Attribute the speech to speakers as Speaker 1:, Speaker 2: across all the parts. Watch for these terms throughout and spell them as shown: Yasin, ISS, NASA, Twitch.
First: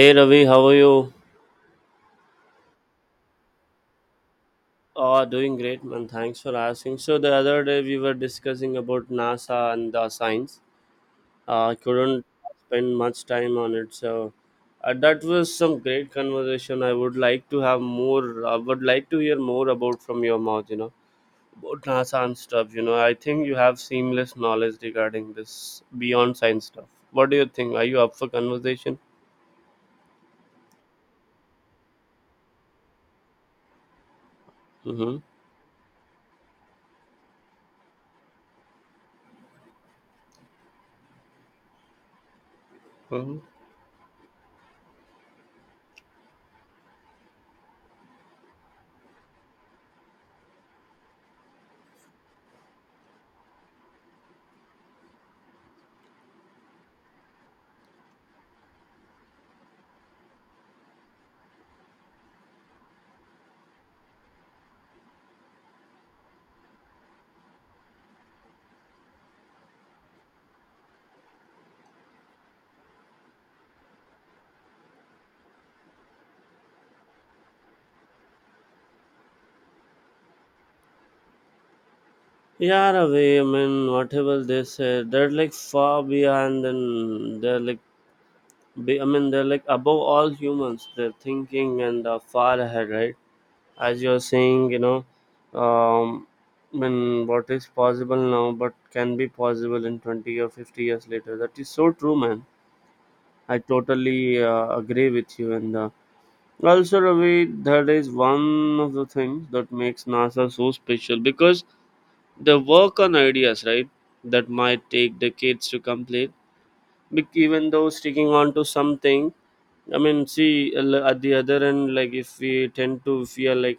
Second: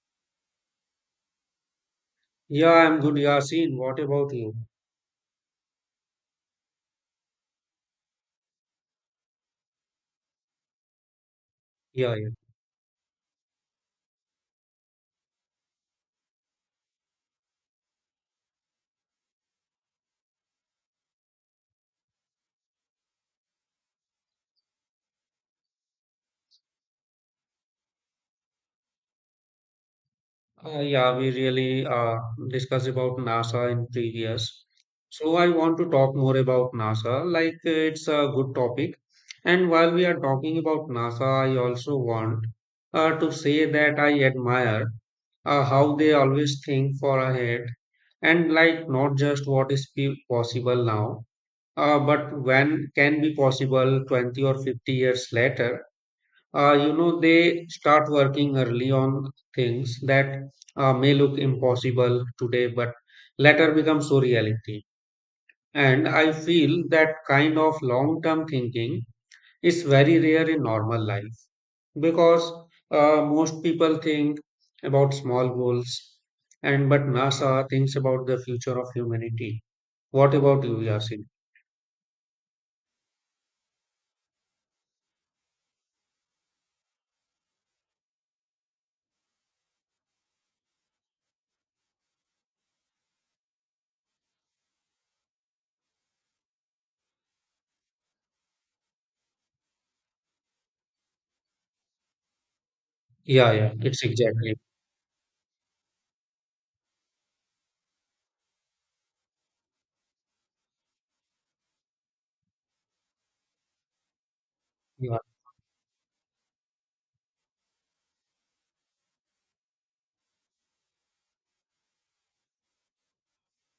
Speaker 1: Hey Ravi, how are you?
Speaker 2: Yeah, I'm good, Yasin. What about you?
Speaker 1: Oh, doing great, man. Thanks for asking. So the other day we were discussing about NASA and the science. I
Speaker 2: Yeah,
Speaker 1: couldn't spend much time on it, so that was some great conversation. I would like to have more. I would like to hear more about from your mouth. You know about NASA and stuff. You know, I think you have seamless knowledge regarding this beyond science stuff. What do you think? Are you up for conversation?
Speaker 2: yeah. We really discussed about NASA in previous.
Speaker 1: Mm-hmm.
Speaker 2: So I want to talk more about NASA, like it's a good topic. And while we are talking about NASA, I also want to
Speaker 1: Mm-hmm.
Speaker 2: say that I admire how they always think for ahead and like not just what is possible now, but when can be possible 20 or 50 years later. You know, they start working early on things that may look impossible today but later become so reality. And I feel that kind of long term thinking is very rare in normal life because most people think about small goals. And but NASA thinks about the future of humanity. What about you, Yasin?
Speaker 1: Yeah, in a way, I mean, whatever they said, they're like far beyond, and they're like, be, I mean, they're like above all humans. They're thinking and are far ahead, right? As you're saying, you know, um, I mean, what is possible now, but can be possible in 20 or 50 years later. That is so true, man.
Speaker 2: Yeah,
Speaker 1: I
Speaker 2: yeah, it's
Speaker 1: totally
Speaker 2: exactly.
Speaker 1: agree with you. And also, Ravi, that is one of the things that makes NASA so special because they work on ideas, right? That might
Speaker 2: Yeah,
Speaker 1: take decades to complete. Even though sticking on to something, I mean, see at the other end, like if we tend to, if we are like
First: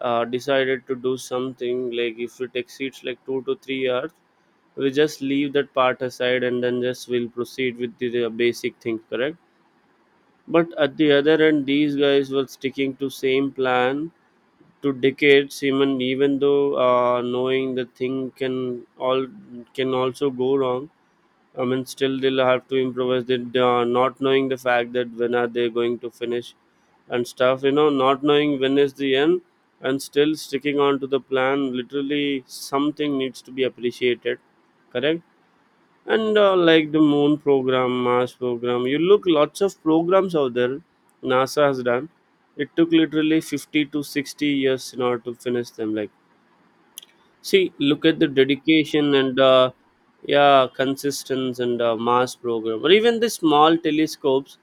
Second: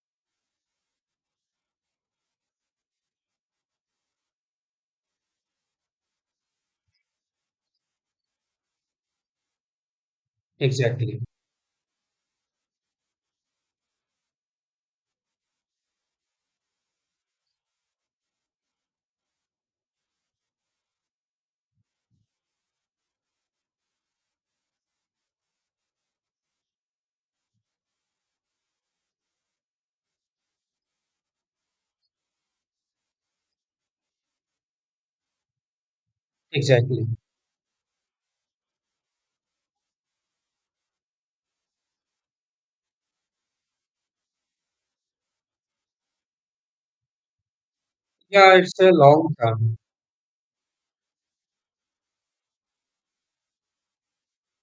Speaker 1: decided to do something, like if it exceeds like 2 to 3 hours, we just leave that part aside and then just will proceed with the basic things, correct? But at the
Speaker 2: exactly.
Speaker 1: other end, these guys were sticking to same plan to decades even though knowing the thing can all can also go wrong. I mean, still they'll have to improvise. They not knowing the fact that when are they going to finish and stuff, you know, not knowing when is the end, and still sticking on to the plan, literally something needs to be appreciated, correct? And like the
Speaker 2: Exactly.
Speaker 1: moon program, mars program, you look lots of programs out there nasa has done. It took literally 50 to 60 years in order to finish them, like see look at the
Speaker 2: Yeah, it's a
Speaker 1: dedication
Speaker 2: long
Speaker 1: and
Speaker 2: term.
Speaker 1: yeah, consistency and mars program or even the small telescopes,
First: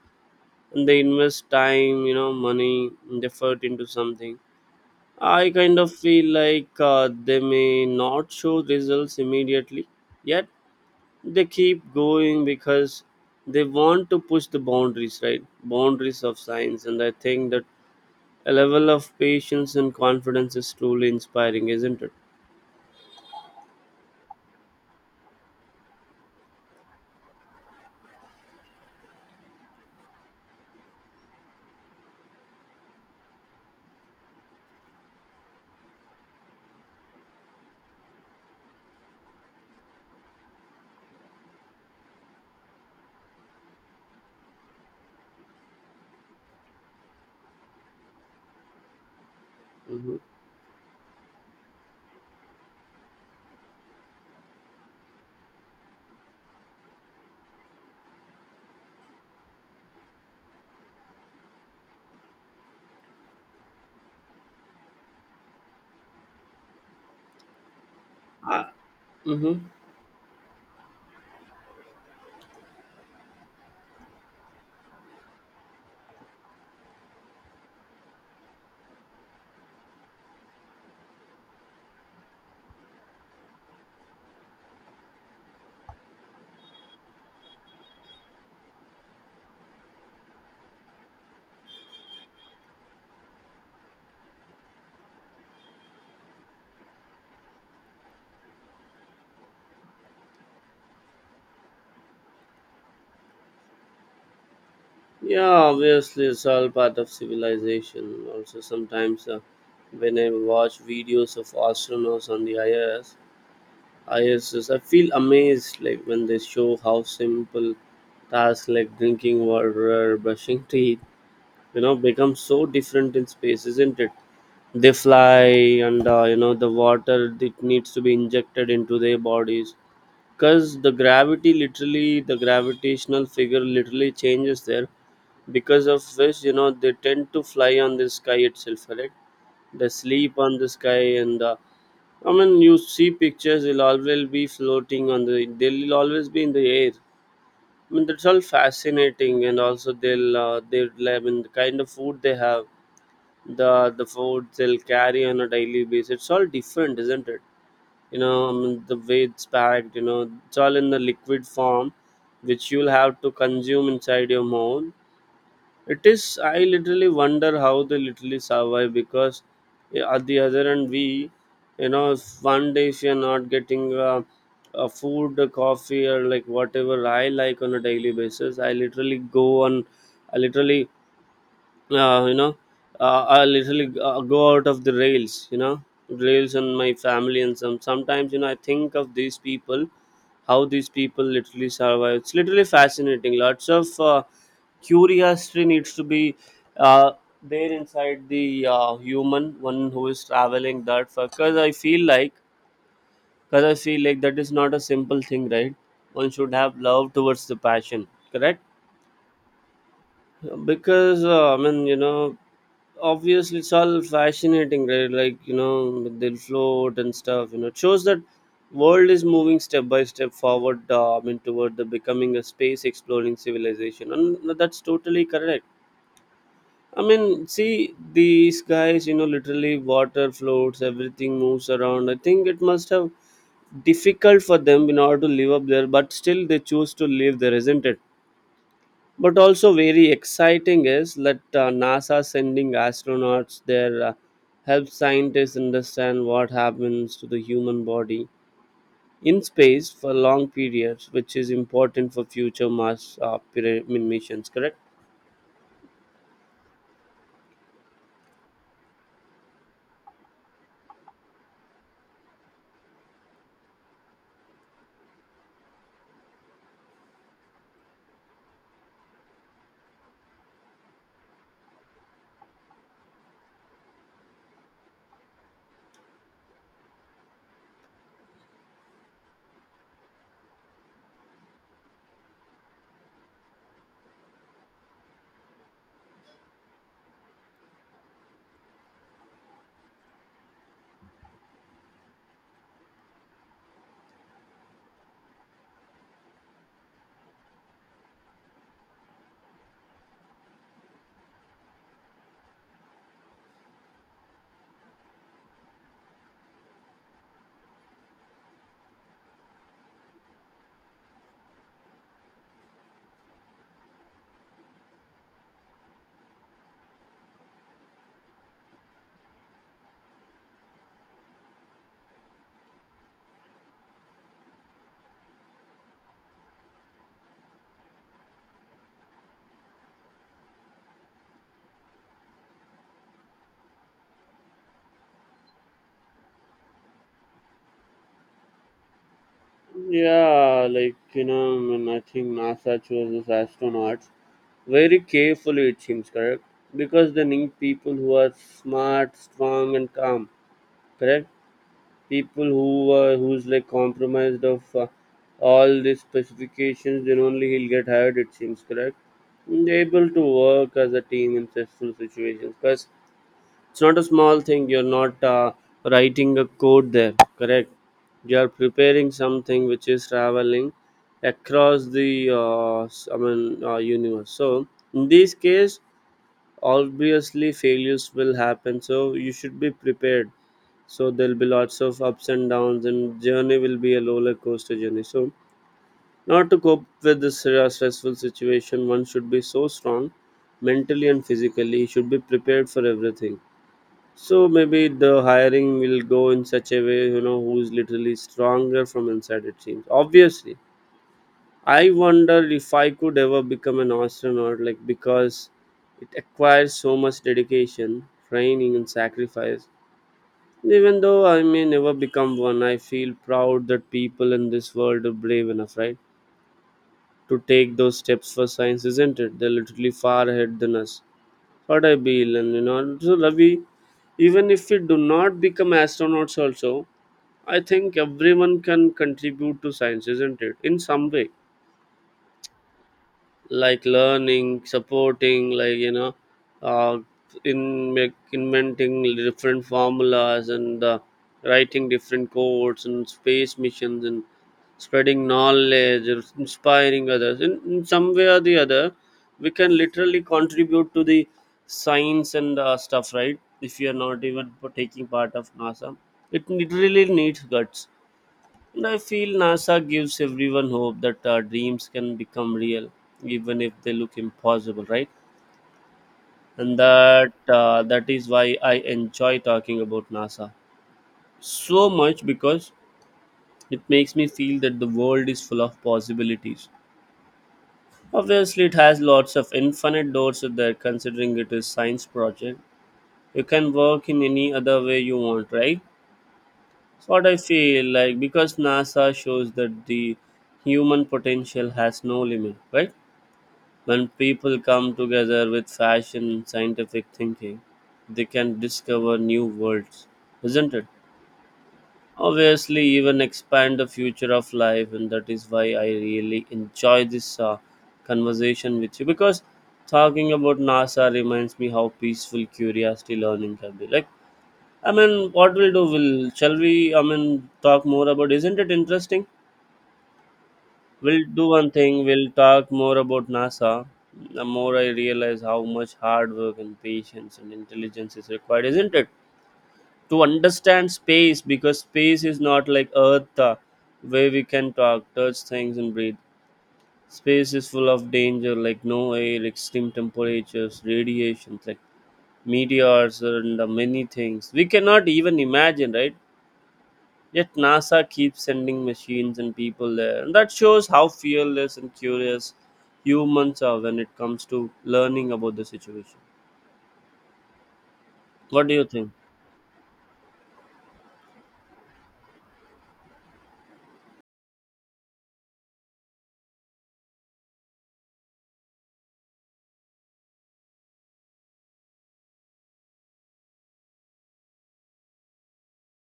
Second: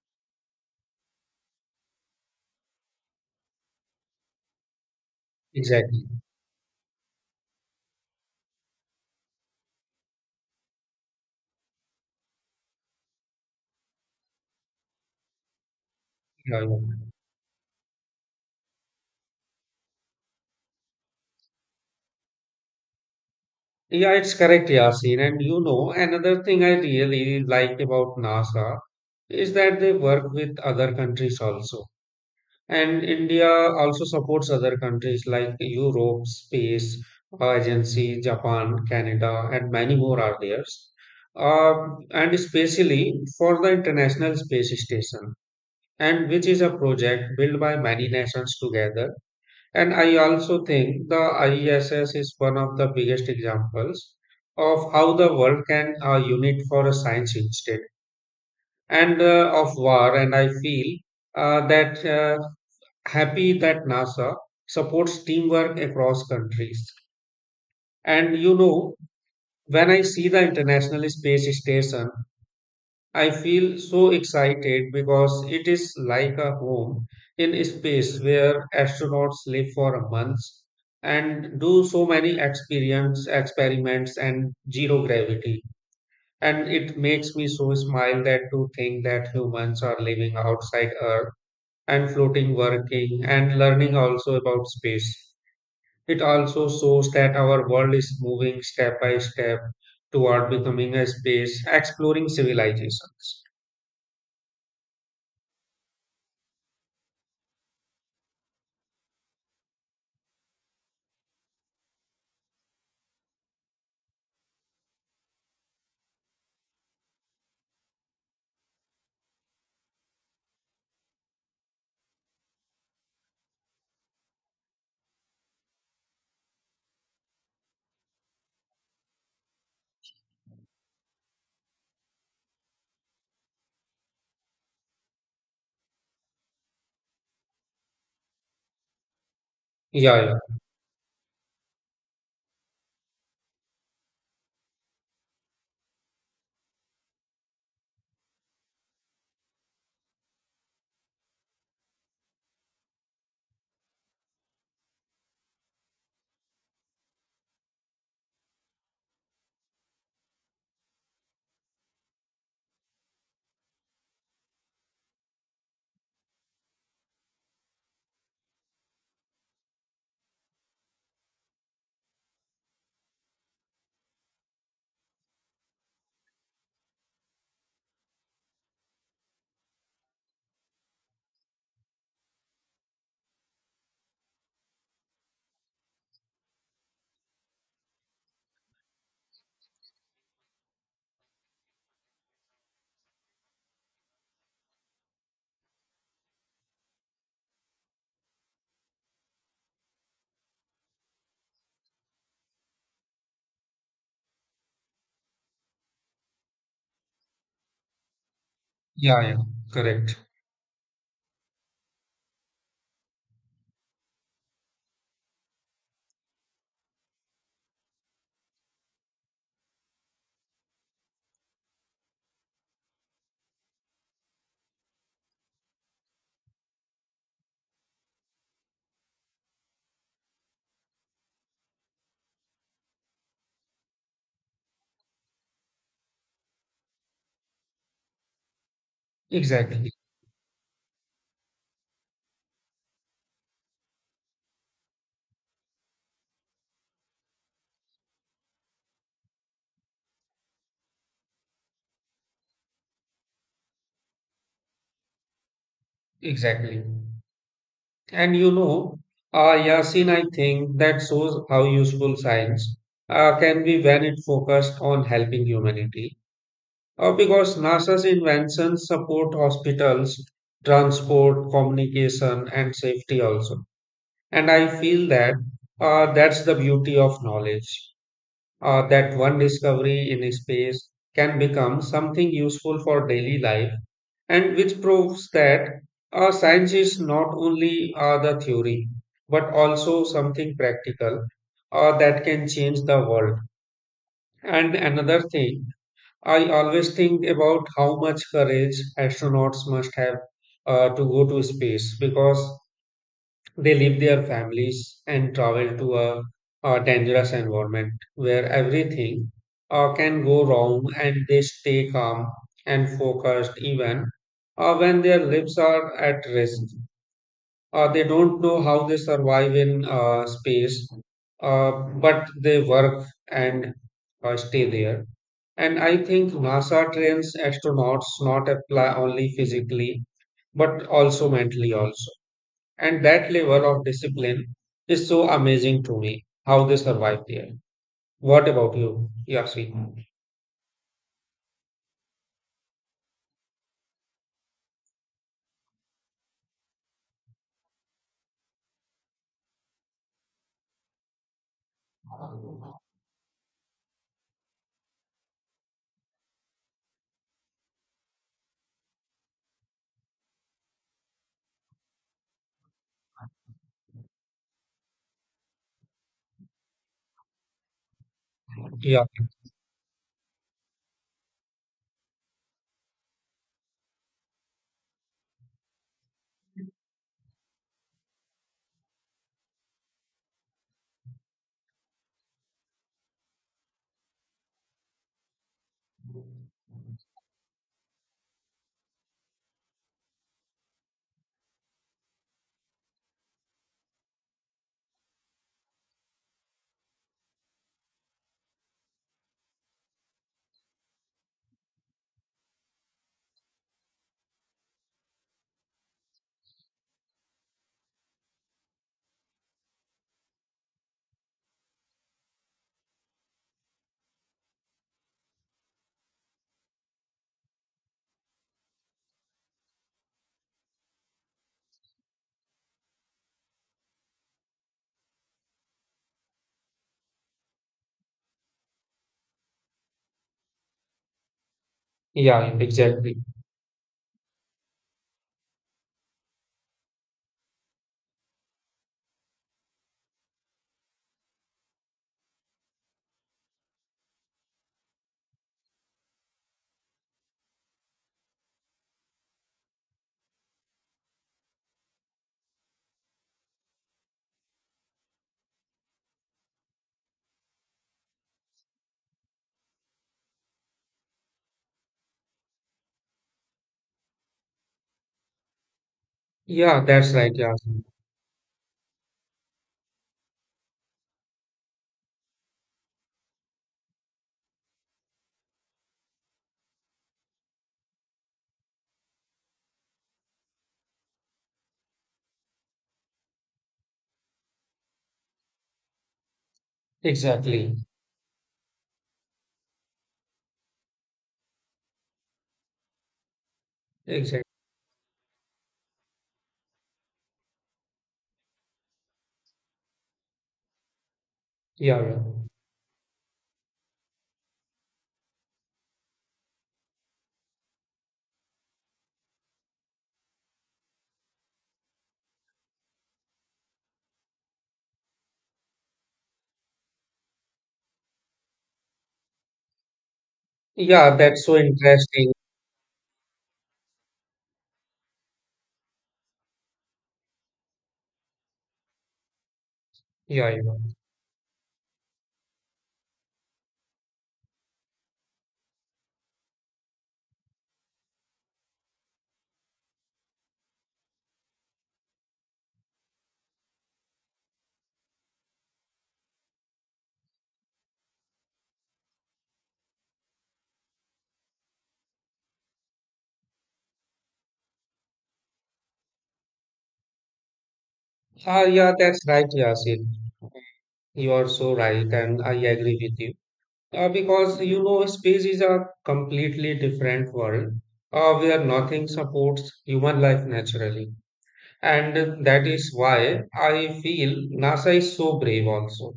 Speaker 1: and they invest time, you know, money and effort into something. I kind of
Speaker 2: Exactly.
Speaker 1: feel like they may not show results immediately, yet they keep going because they want to push the boundaries, right, boundaries of
Speaker 2: Yeah, yeah.
Speaker 1: science. And I think that a level of patience and confidence is truly inspiring, isn't it?
Speaker 2: Yeah, it's correct, Yasin. And you know, another thing I really like about NASA is that they work with other countries also. And India also supports other countries like Europe, Space Agency, Japan, Canada, and many more are there. Uh, and especially for the International Space Station, and which is a project built by many nations together. And I
Speaker 1: Mm-hmm.
Speaker 2: also think the ISS is one of the biggest examples of how the world can unite for a science instead and of war. And I feel that happy that NASA supports teamwork across countries. And you
Speaker 1: Ah,
Speaker 2: know,
Speaker 1: hmm.
Speaker 2: when I see the International Space Station, I feel so excited because it is like a home in space where astronauts live for a month and do so many experience experiments and zero gravity. And it makes me so smile that to think that humans are living outside Earth and floating, working, and learning also about space. It also shows that our world is moving step by step toward becoming a space exploring civilizations.
Speaker 1: Yeah, obviously it's all part of civilization also. Sometimes when I watch videos of astronauts on the irs iss I S S, I feel amazed, like when they show how simple tasks like drinking water, brushing teeth, you know, become so different in space, isn't it? They fly and you know the water it needs to be injected into their bodies because the gravity, literally the gravitational figure literally changes there, because of which, you know, they tend to fly on the sky itself, correct? They
Speaker 2: Yeah.
Speaker 1: sleep on the sky, and I mean you see pictures, they'll always be floating on they'll always be in the air. I mean, that's all fascinating. And also they'll they'll, I mean, the kind of food they have, the food they'll carry on a daily basis, it's all different, isn't it? You know, I mean, the way it's packed, you know, it's all in the liquid form which you'll have to consume inside your mouth. It is, I literally wonder how they literally survive because, at the other end we, you know, if one day if you're not getting a food, a coffee, or like whatever I like on a daily basis, I literally go on, I literally you know, I literally go out of the rails, you know, rails on my family. And sometimes, you know, I think of these people, how these people literally survive, it's literally fascinating. Lots of curiosity needs to be uh, there inside the human one who is traveling that far, because I feel like, because I feel like that is not a simple thing, right? One should have love towards the passion, correct?
Speaker 2: Yeah, yeah, correct.
Speaker 1: Because I mean, you know, obviously it's all fascinating, right, like you know they'll float and stuff, you know, it shows that world is moving step by step forward. I mean toward the becoming a space exploring civilization, and that's totally correct. I mean, see these guys, you know, literally water floats, everything moves around, I think it must have difficult for them in order to live up there, but still they choose to live there, isn't it? But also
Speaker 2: Exactly,
Speaker 1: very exciting is that NASA sending astronauts there help scientists understand what happens to the human body in space for long periods, which is important for future Mars I mean, missions. Correct?
Speaker 2: exactly. And you know, Yasin, I think that shows how useful science can be when it focused on helping humanity. Because NASA's inventions support hospitals, transport, communication, and safety also. And I feel that that's the beauty of knowledge, that one discovery in space can become something useful for daily life, and which proves that science is not only the theory but also something practical that can change the world. And another thing, I always think about how much courage astronauts must have to go to space because they leave their families and travel to a dangerous environment where everything can go wrong, and they stay calm and focused even when their lives are at risk. They don't know how they survive in space, uh, but they work and stay there. And I think NASA trains astronauts not apply only physically, but also mentally also. And that level of discipline is so amazing to me, how they survive there. What about you, Yasin?
Speaker 1: Yeah, like you know, I, mean, I think NASA chooses astronauts very carefully. It seems correct, because they need people who are smart, strong, and calm. Correct. People who who's like compromised of all the specifications, then only he'll get hired, it seems, correct. And able to work as a team in stressful situations, because it's not a small thing. You're not writing a code there, correct? You are
Speaker 2: Yeah,
Speaker 1: preparing something which is traveling across the I mean universe. So in this case, obviously failures will happen, so you should be prepared. So there'll be lots of ups and downs and journey will be a roller coaster journey. So not to cope with this stressful situation, one should be so strong mentally and physically, you should be prepared for everything. So maybe the hiring will go in such a way, you know, who's literally stronger from inside, it seems, obviously. I wonder if I could ever become an astronaut, like, because it requires so much dedication, training, and sacrifice. Even though I may never become one, I feel proud that people in this world are brave enough, right, to take those steps for science, isn't it? They're literally far ahead than us. What I feel. And you know, so Ravi, even if we do not become astronauts also, I think everyone can contribute to science, isn't it? In some way
Speaker 2: yeah, exactly.
Speaker 1: like learning, supporting, like you know, uh, in make, inventing different formulas and writing different codes and space missions and spreading knowledge or inspiring others in some way or the other, we can literally contribute to the science and stuff, right? If you're not even taking part of nasa, it really needs guts. And I feel NASA gives everyone hope that our dreams can become real, even if they look impossible, right? And
Speaker 2: Yeah, that's right,
Speaker 1: that
Speaker 2: Yasin.
Speaker 1: uh, that is why I enjoy talking about NASA so much, because it makes me feel that the world is full of possibilities. Obviously, it has lots of infinite doors there, considering it is science project. You can work in any other way you want, right? It's what I
Speaker 2: Exactly.
Speaker 1: feel like, because NASA shows that the human potential has no limit, right? When
Speaker 2: Exactly.
Speaker 1: people come together with fashion scientific thinking, they can discover new worlds, isn't it?
Speaker 2: Yeah, yeah.
Speaker 1: Obviously, even expand the future of life. And that is why I really enjoy this conversation with you, because talking about NASA reminds me how peaceful curiosity learning can be. Like, I mean, what we'll do, will shall we? I mean, talk more about. Isn't it interesting?
Speaker 2: Yeah,
Speaker 1: We'll
Speaker 2: that's
Speaker 1: do
Speaker 2: so
Speaker 1: one thing. We'll
Speaker 2: interesting.
Speaker 1: talk more about NASA. The more I realize how much hard work and patience and intelligence is required, isn't it, to
Speaker 2: Yeah, yeah.
Speaker 1: understand space, because space is not like Earth, where we can talk, touch things, and breathe. Space is full of danger, like no air, extreme temperatures, radiations, like meteors, and many things we cannot even imagine, right? Yet NASA keeps sending machines and people there. And that shows how fearless and curious humans are when it comes to learning about the situation.
Speaker 2: Ah,
Speaker 1: What do you
Speaker 2: yeah,
Speaker 1: think?
Speaker 2: that's right, Yasin. You are so right, and I agree with you. Because you know, space is a completely different world where nothing supports human life naturally. And that is why I feel NASA is so brave also,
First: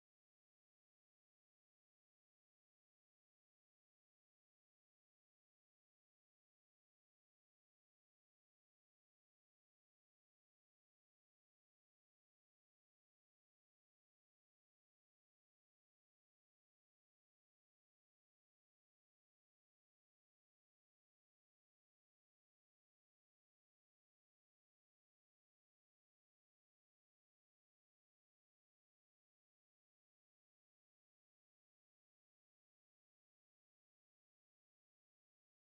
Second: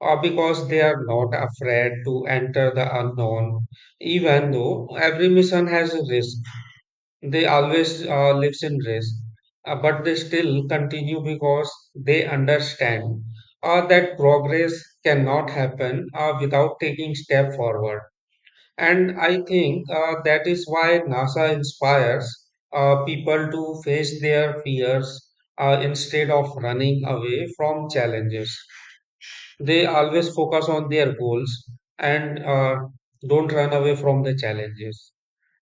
Speaker 2: or because they are not afraid to enter the unknown. Even though every mission has a risk, they always lives in risk. But they still continue because they understand that progress cannot happen without taking step forward. And I think that is why NASA inspires people to face their fears instead of running away from challenges. They always focus on their goals and don't run away from the challenges.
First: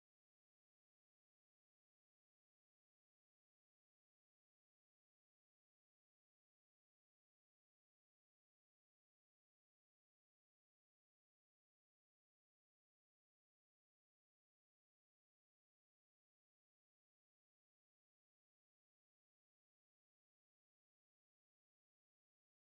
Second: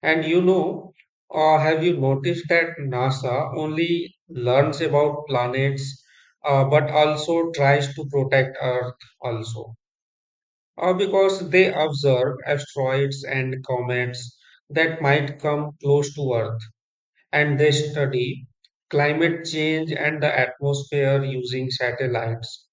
Speaker 2: And you know, have you noticed that NASA only learns about planets but also tries to protect Earth also? Or because they observe asteroids and comets that might come close to Earth, and they study climate change and the atmosphere using satellites,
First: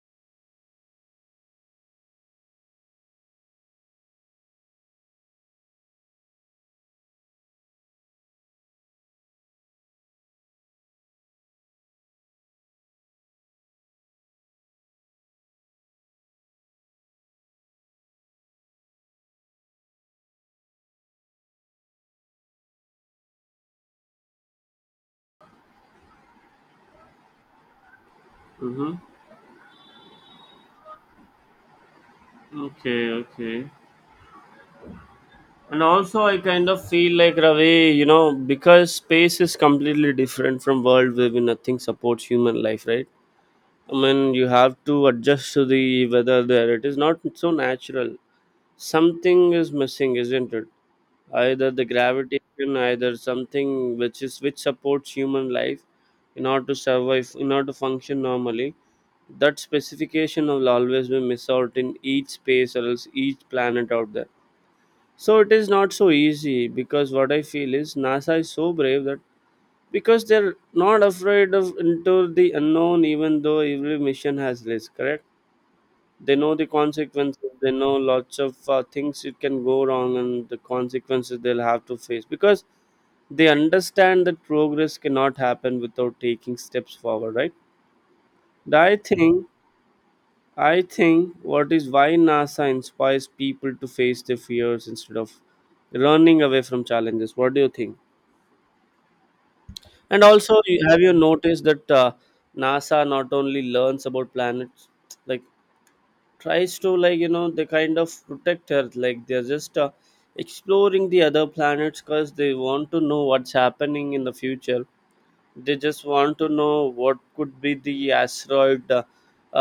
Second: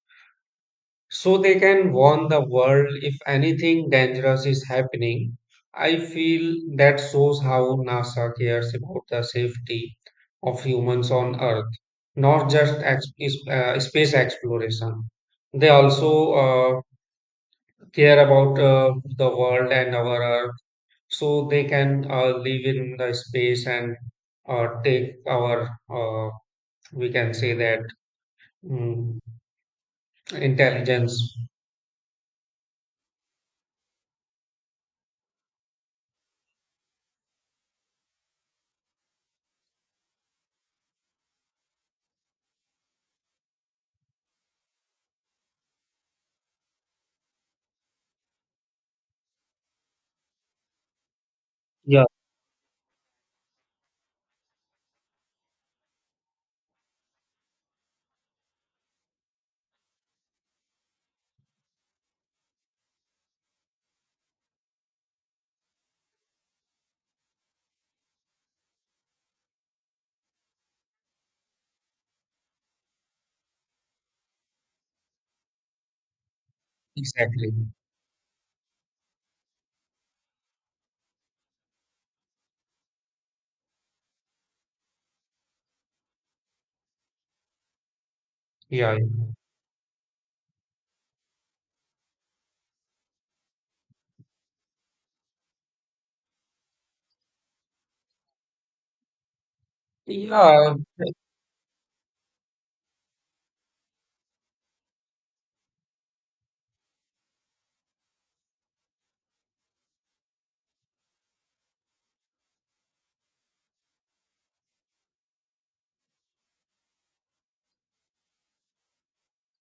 Speaker 2: so they can warn the world if anything dangerous is happening. I feel that shows how NASA cares about the safety of humans on Earth, not just space exploration. They also care about the world and our earth so they can live in the space, and take our uh, we can say that
Speaker 1: Mm-hmm.
Speaker 2: mm, intelligence.
Speaker 1: Okay, okay. And also, I kind of feel like, Ravi, you know, because space is completely different from world where nothing supports human life, right? I mean, you have to adjust to the weather there. It is not so natural. Something is missing, isn't it? Either the
Speaker 2: Yeah.
Speaker 1: gravitation either something which supports human life in order to survive, in order to function normally. That specification will always be missed out in each space or else each planet out there. So it is not so easy because what I feel is NASA is so brave that, because they're not afraid of into the unknown even though every mission has risk, correct? They know the
Speaker 2: Exactly.
Speaker 1: consequences, they know lots of things it can go wrong and the consequences they'll have to face, because they understand that progress cannot happen without taking steps forward, right? i
Speaker 2: Yeah,
Speaker 1: think i think what is why NASA inspires people to face their fears instead of running away from challenges. What do you think? And also
Speaker 2: yeah,
Speaker 1: have you noticed that NASA not only learns about planets, like, tries to, like, you know, they kind of protect Earth, like they're just exploring the other planets because they want to know what's happening in the future? They just want to know what could be the asteroid. uh,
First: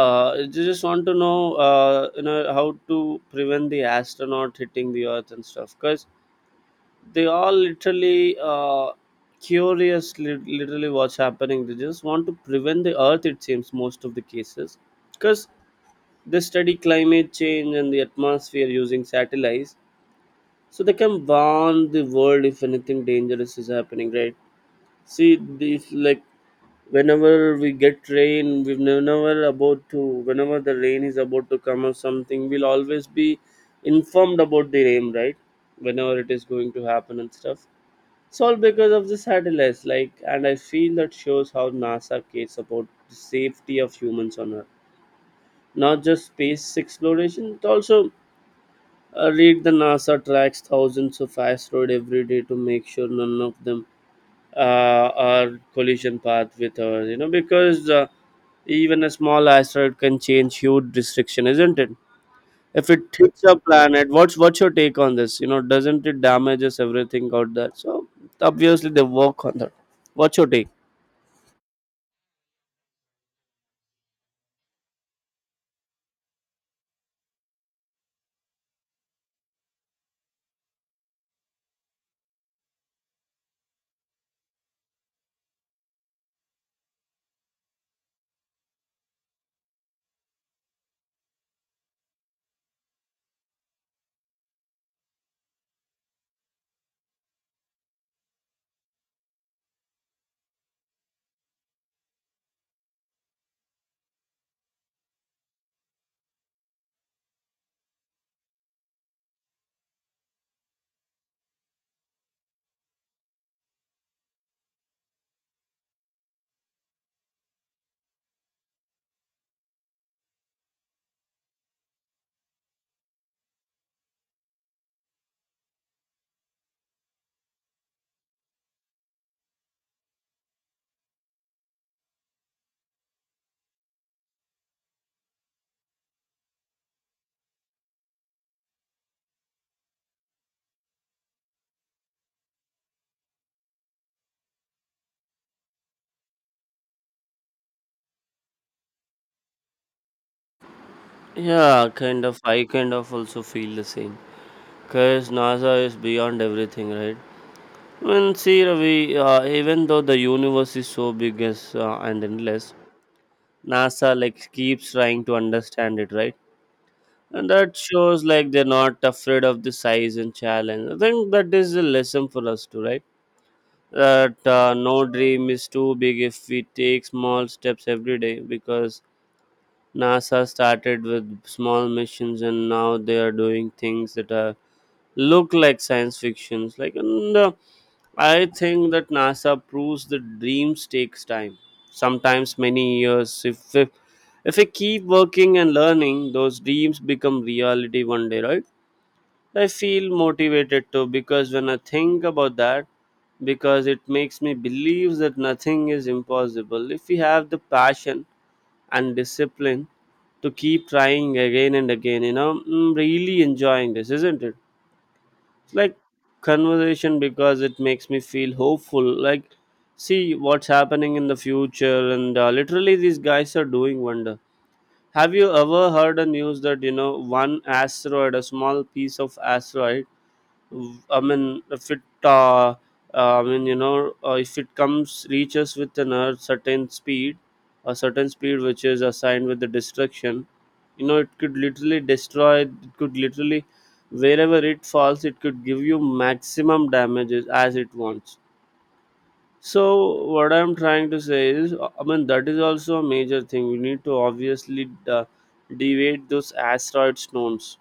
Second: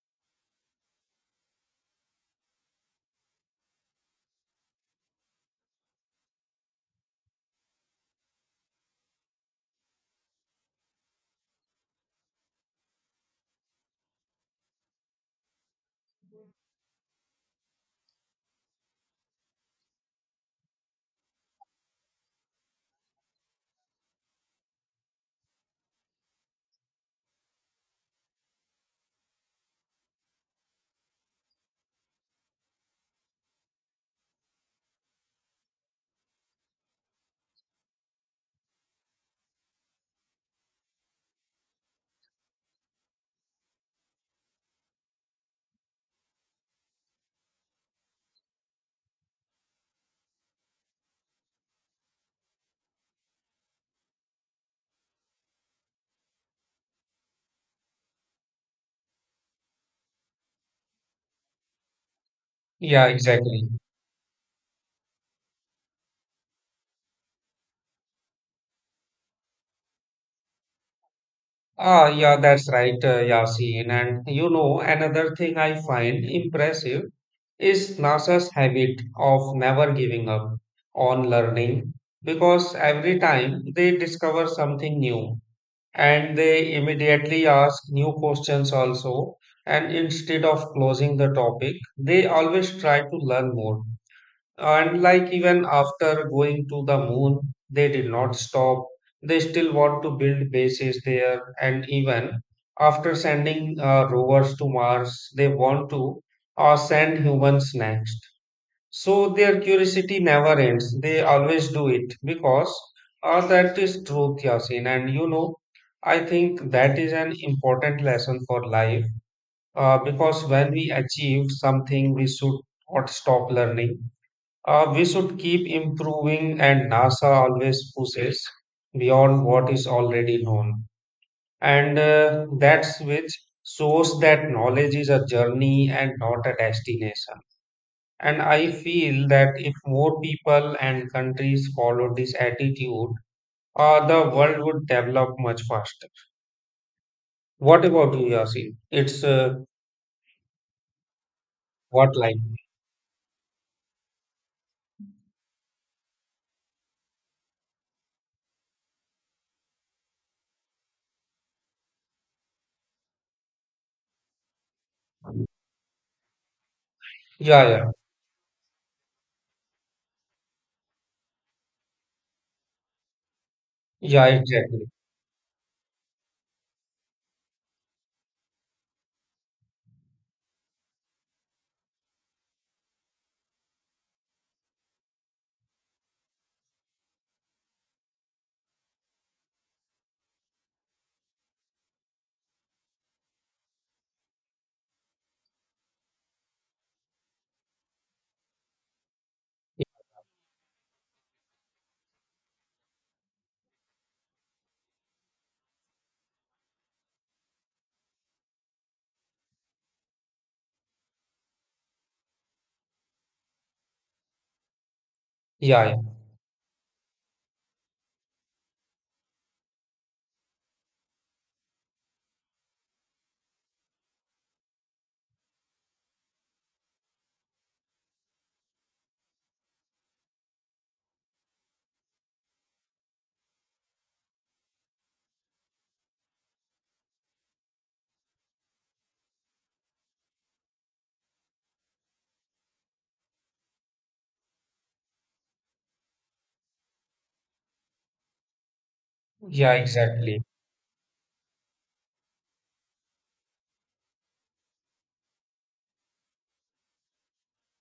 Speaker 1: uh, They just want to know, you know, how to prevent the astronaut hitting the Earth and stuff, because they all literally curious, literally what's happening. They just want to prevent the Earth, it seems, most of the cases, because they study climate change and the atmosphere using satellites, so they can warn the world if anything dangerous is happening, right? See these, like, whenever we get rain, we've never about to whenever the rain is about to come or something, we'll always be informed about the rain, right? Whenever it is going to happen and stuff, it's all because of the satellites, like, and I feel that shows how NASA cares about the safety of humans on Earth, not just space exploration, but also, read the NASA tracks thousands of asteroids every day to make sure none of them our collision path with her, you know, because even a small asteroid can change huge restriction, isn't it? If it
Speaker 2: yeah,
Speaker 1: hits a
Speaker 2: exactly.
Speaker 1: planet, what's your take on this? You know, doesn't it damages everything out there? So obviously they work on that. What's your take?
Speaker 2: Ah, yeah, that's right, Yasin. And you know, another thing I find impressive is NASA's habit of never giving up on learning because every time they discover something new, and they immediately ask new questions also. And instead of closing the topic, they always try to learn more. And like even after going to the moon, they did not stop. They still want to build bases there. And even after sending rovers to Mars, they want to send humans next. So their curiosity never ends. They always do it because that is truth, Yasin. And you know, I think that is an important lesson for life because when we achieve something, we should not stop learning. We should keep improving, and NASA always pushes beyond what is already known. And that's which shows that knowledge is a journey and not a destination. And I feel that if more people and countries follow this attitude, the world would develop much faster. What about you, Yasin? It's
Speaker 1: Yeah,
Speaker 2: what
Speaker 1: kind
Speaker 2: like?
Speaker 1: of, I kind of also feel the same because NASA is beyond everything, right? I mean, see, Ravi, even though the universe is so big as, and endless, NASA like keeps trying to understand it, right? And
Speaker 2: Yeah,
Speaker 1: that
Speaker 2: yeah,
Speaker 1: shows like they're not afraid of the size and challenge. I think that is a lesson for us too, right?
Speaker 2: yeah,
Speaker 1: That,
Speaker 2: exactly.
Speaker 1: no dream is too big if we take small steps every day, because NASA started with small missions and now they are doing things that are look like science fictions. Like, and I think that NASA proves that dreams takes time. Sometimes many years. If we keep working and learning, those dreams become reality one day, right? I feel motivated too because when I think about that, because it makes me believe that nothing is impossible. If we have the passion and discipline to keep trying again and again, you know, I'm really enjoying this, isn't it? It's
Speaker 2: Yeah,
Speaker 1: like
Speaker 2: yeah,
Speaker 1: conversation because it makes me feel hopeful. Like, see what's happening in the future, and literally these guys are doing wonder. Have you ever heard the news that, you know, one asteroid, a small piece of asteroid? I mean, if it, I mean, you know, if it comes reaches with an a certain speed which is assigned with the destruction, you know, it could literally destroy. It could literally, wherever it falls, it could give you maximum damages as it wants.
Speaker 2: yeah,
Speaker 1: So
Speaker 2: exactly.
Speaker 1: what I'm trying to say is, I mean, that is also a major thing. We need to obviously deviate those asteroid stones.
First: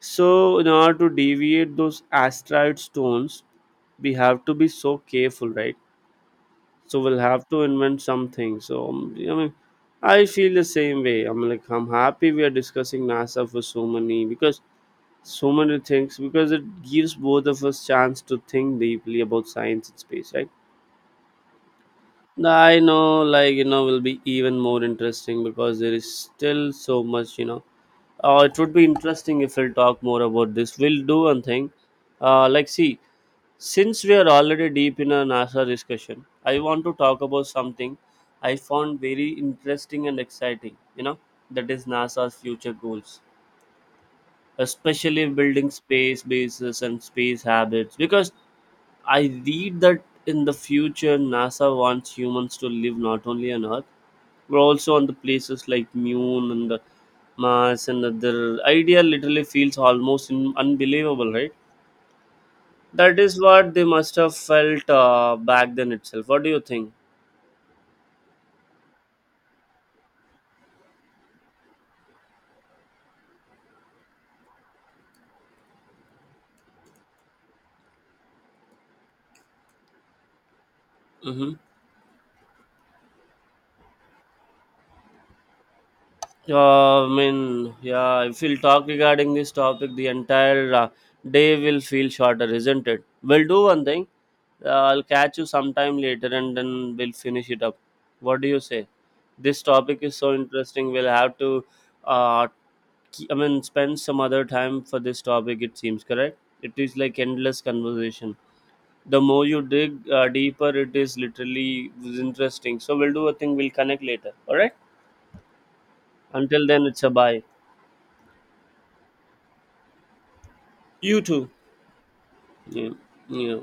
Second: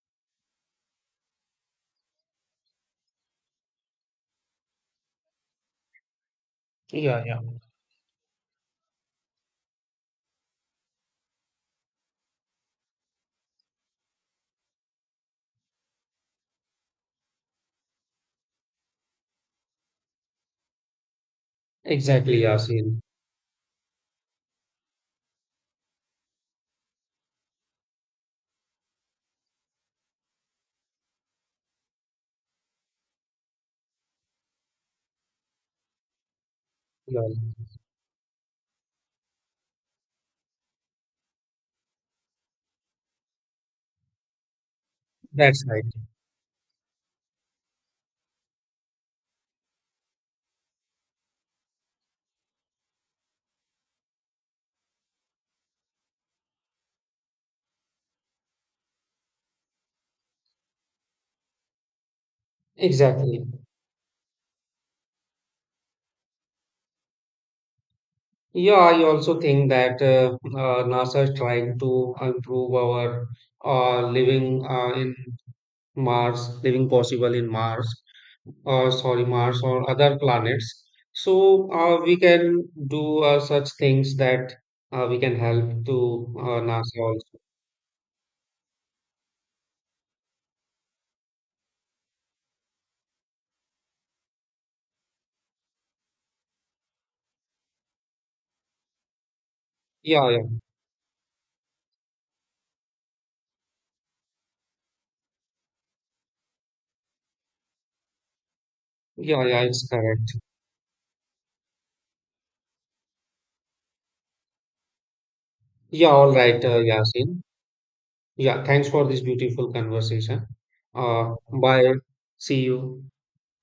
Speaker 1: So, in order to deviate those asteroid stones, we have to be so careful, right? So we'll
Speaker 2: Yeah, yeah,
Speaker 1: have to invent something. So I mean, I feel the same way. I'm like, I'm happy we are discussing NASA for so many, because so many things, because it gives both of us chance to think deeply about science and space, right?
Speaker 2: exactly,
Speaker 1: I
Speaker 2: Yasin.
Speaker 1: know, like, you know, will be even more interesting because there is still so much, you know, it would be interesting if we'll talk more about this. We'll do one thing. Like, see, since we are already deep in a NASA discussion, I want to
Speaker 2: Yeah,
Speaker 1: talk about something I found very interesting and exciting, you know, that is NASA's future goals, especially
Speaker 2: that's
Speaker 1: building
Speaker 2: right.
Speaker 1: space bases and space habits. Because I read that in the future, NASA wants humans to live not only on Earth, we're also on the places like Mune and the Mars and other. Idea literally feels almost in, unbelievable, right? That is
Speaker 2: Exactly.
Speaker 1: what they must have felt back then itself. What do you think?
Speaker 2: Yeah, I also think that NASA is trying to improve our living in Mars, living possible in Mars, or sorry, Mars or other planets.
Speaker 1: Mm-hmm.
Speaker 2: So we can do such things that we can help to NASA
Speaker 1: I
Speaker 2: also.
Speaker 1: mean, yeah, if we'll talk regarding this topic, the entire day will feel shorter, isn't it? We'll do one thing. I'll catch you sometime later and then we'll finish it up. What do you say? This topic is
Speaker 2: Yeah,
Speaker 1: so
Speaker 2: yeah,
Speaker 1: interesting. We'll have to uh, I mean, spend some other time for this topic. It seems correct. It is like endless conversation. The
Speaker 2: yeah,
Speaker 1: more
Speaker 2: yeah.
Speaker 1: you
Speaker 2: It's
Speaker 1: dig
Speaker 2: correct.
Speaker 1: deeper, it is literally was interesting. So we'll do a thing. We'll connect later. All right.
Speaker 2: Yeah, all right,
Speaker 1: Until then, it's a
Speaker 2: Yasin.
Speaker 1: bye.
Speaker 2: Yeah, thanks for this beautiful conversation.
Speaker 1: You too.
Speaker 2: Bye. See
Speaker 1: Yeah.
Speaker 2: you.
Speaker 1: Yeah.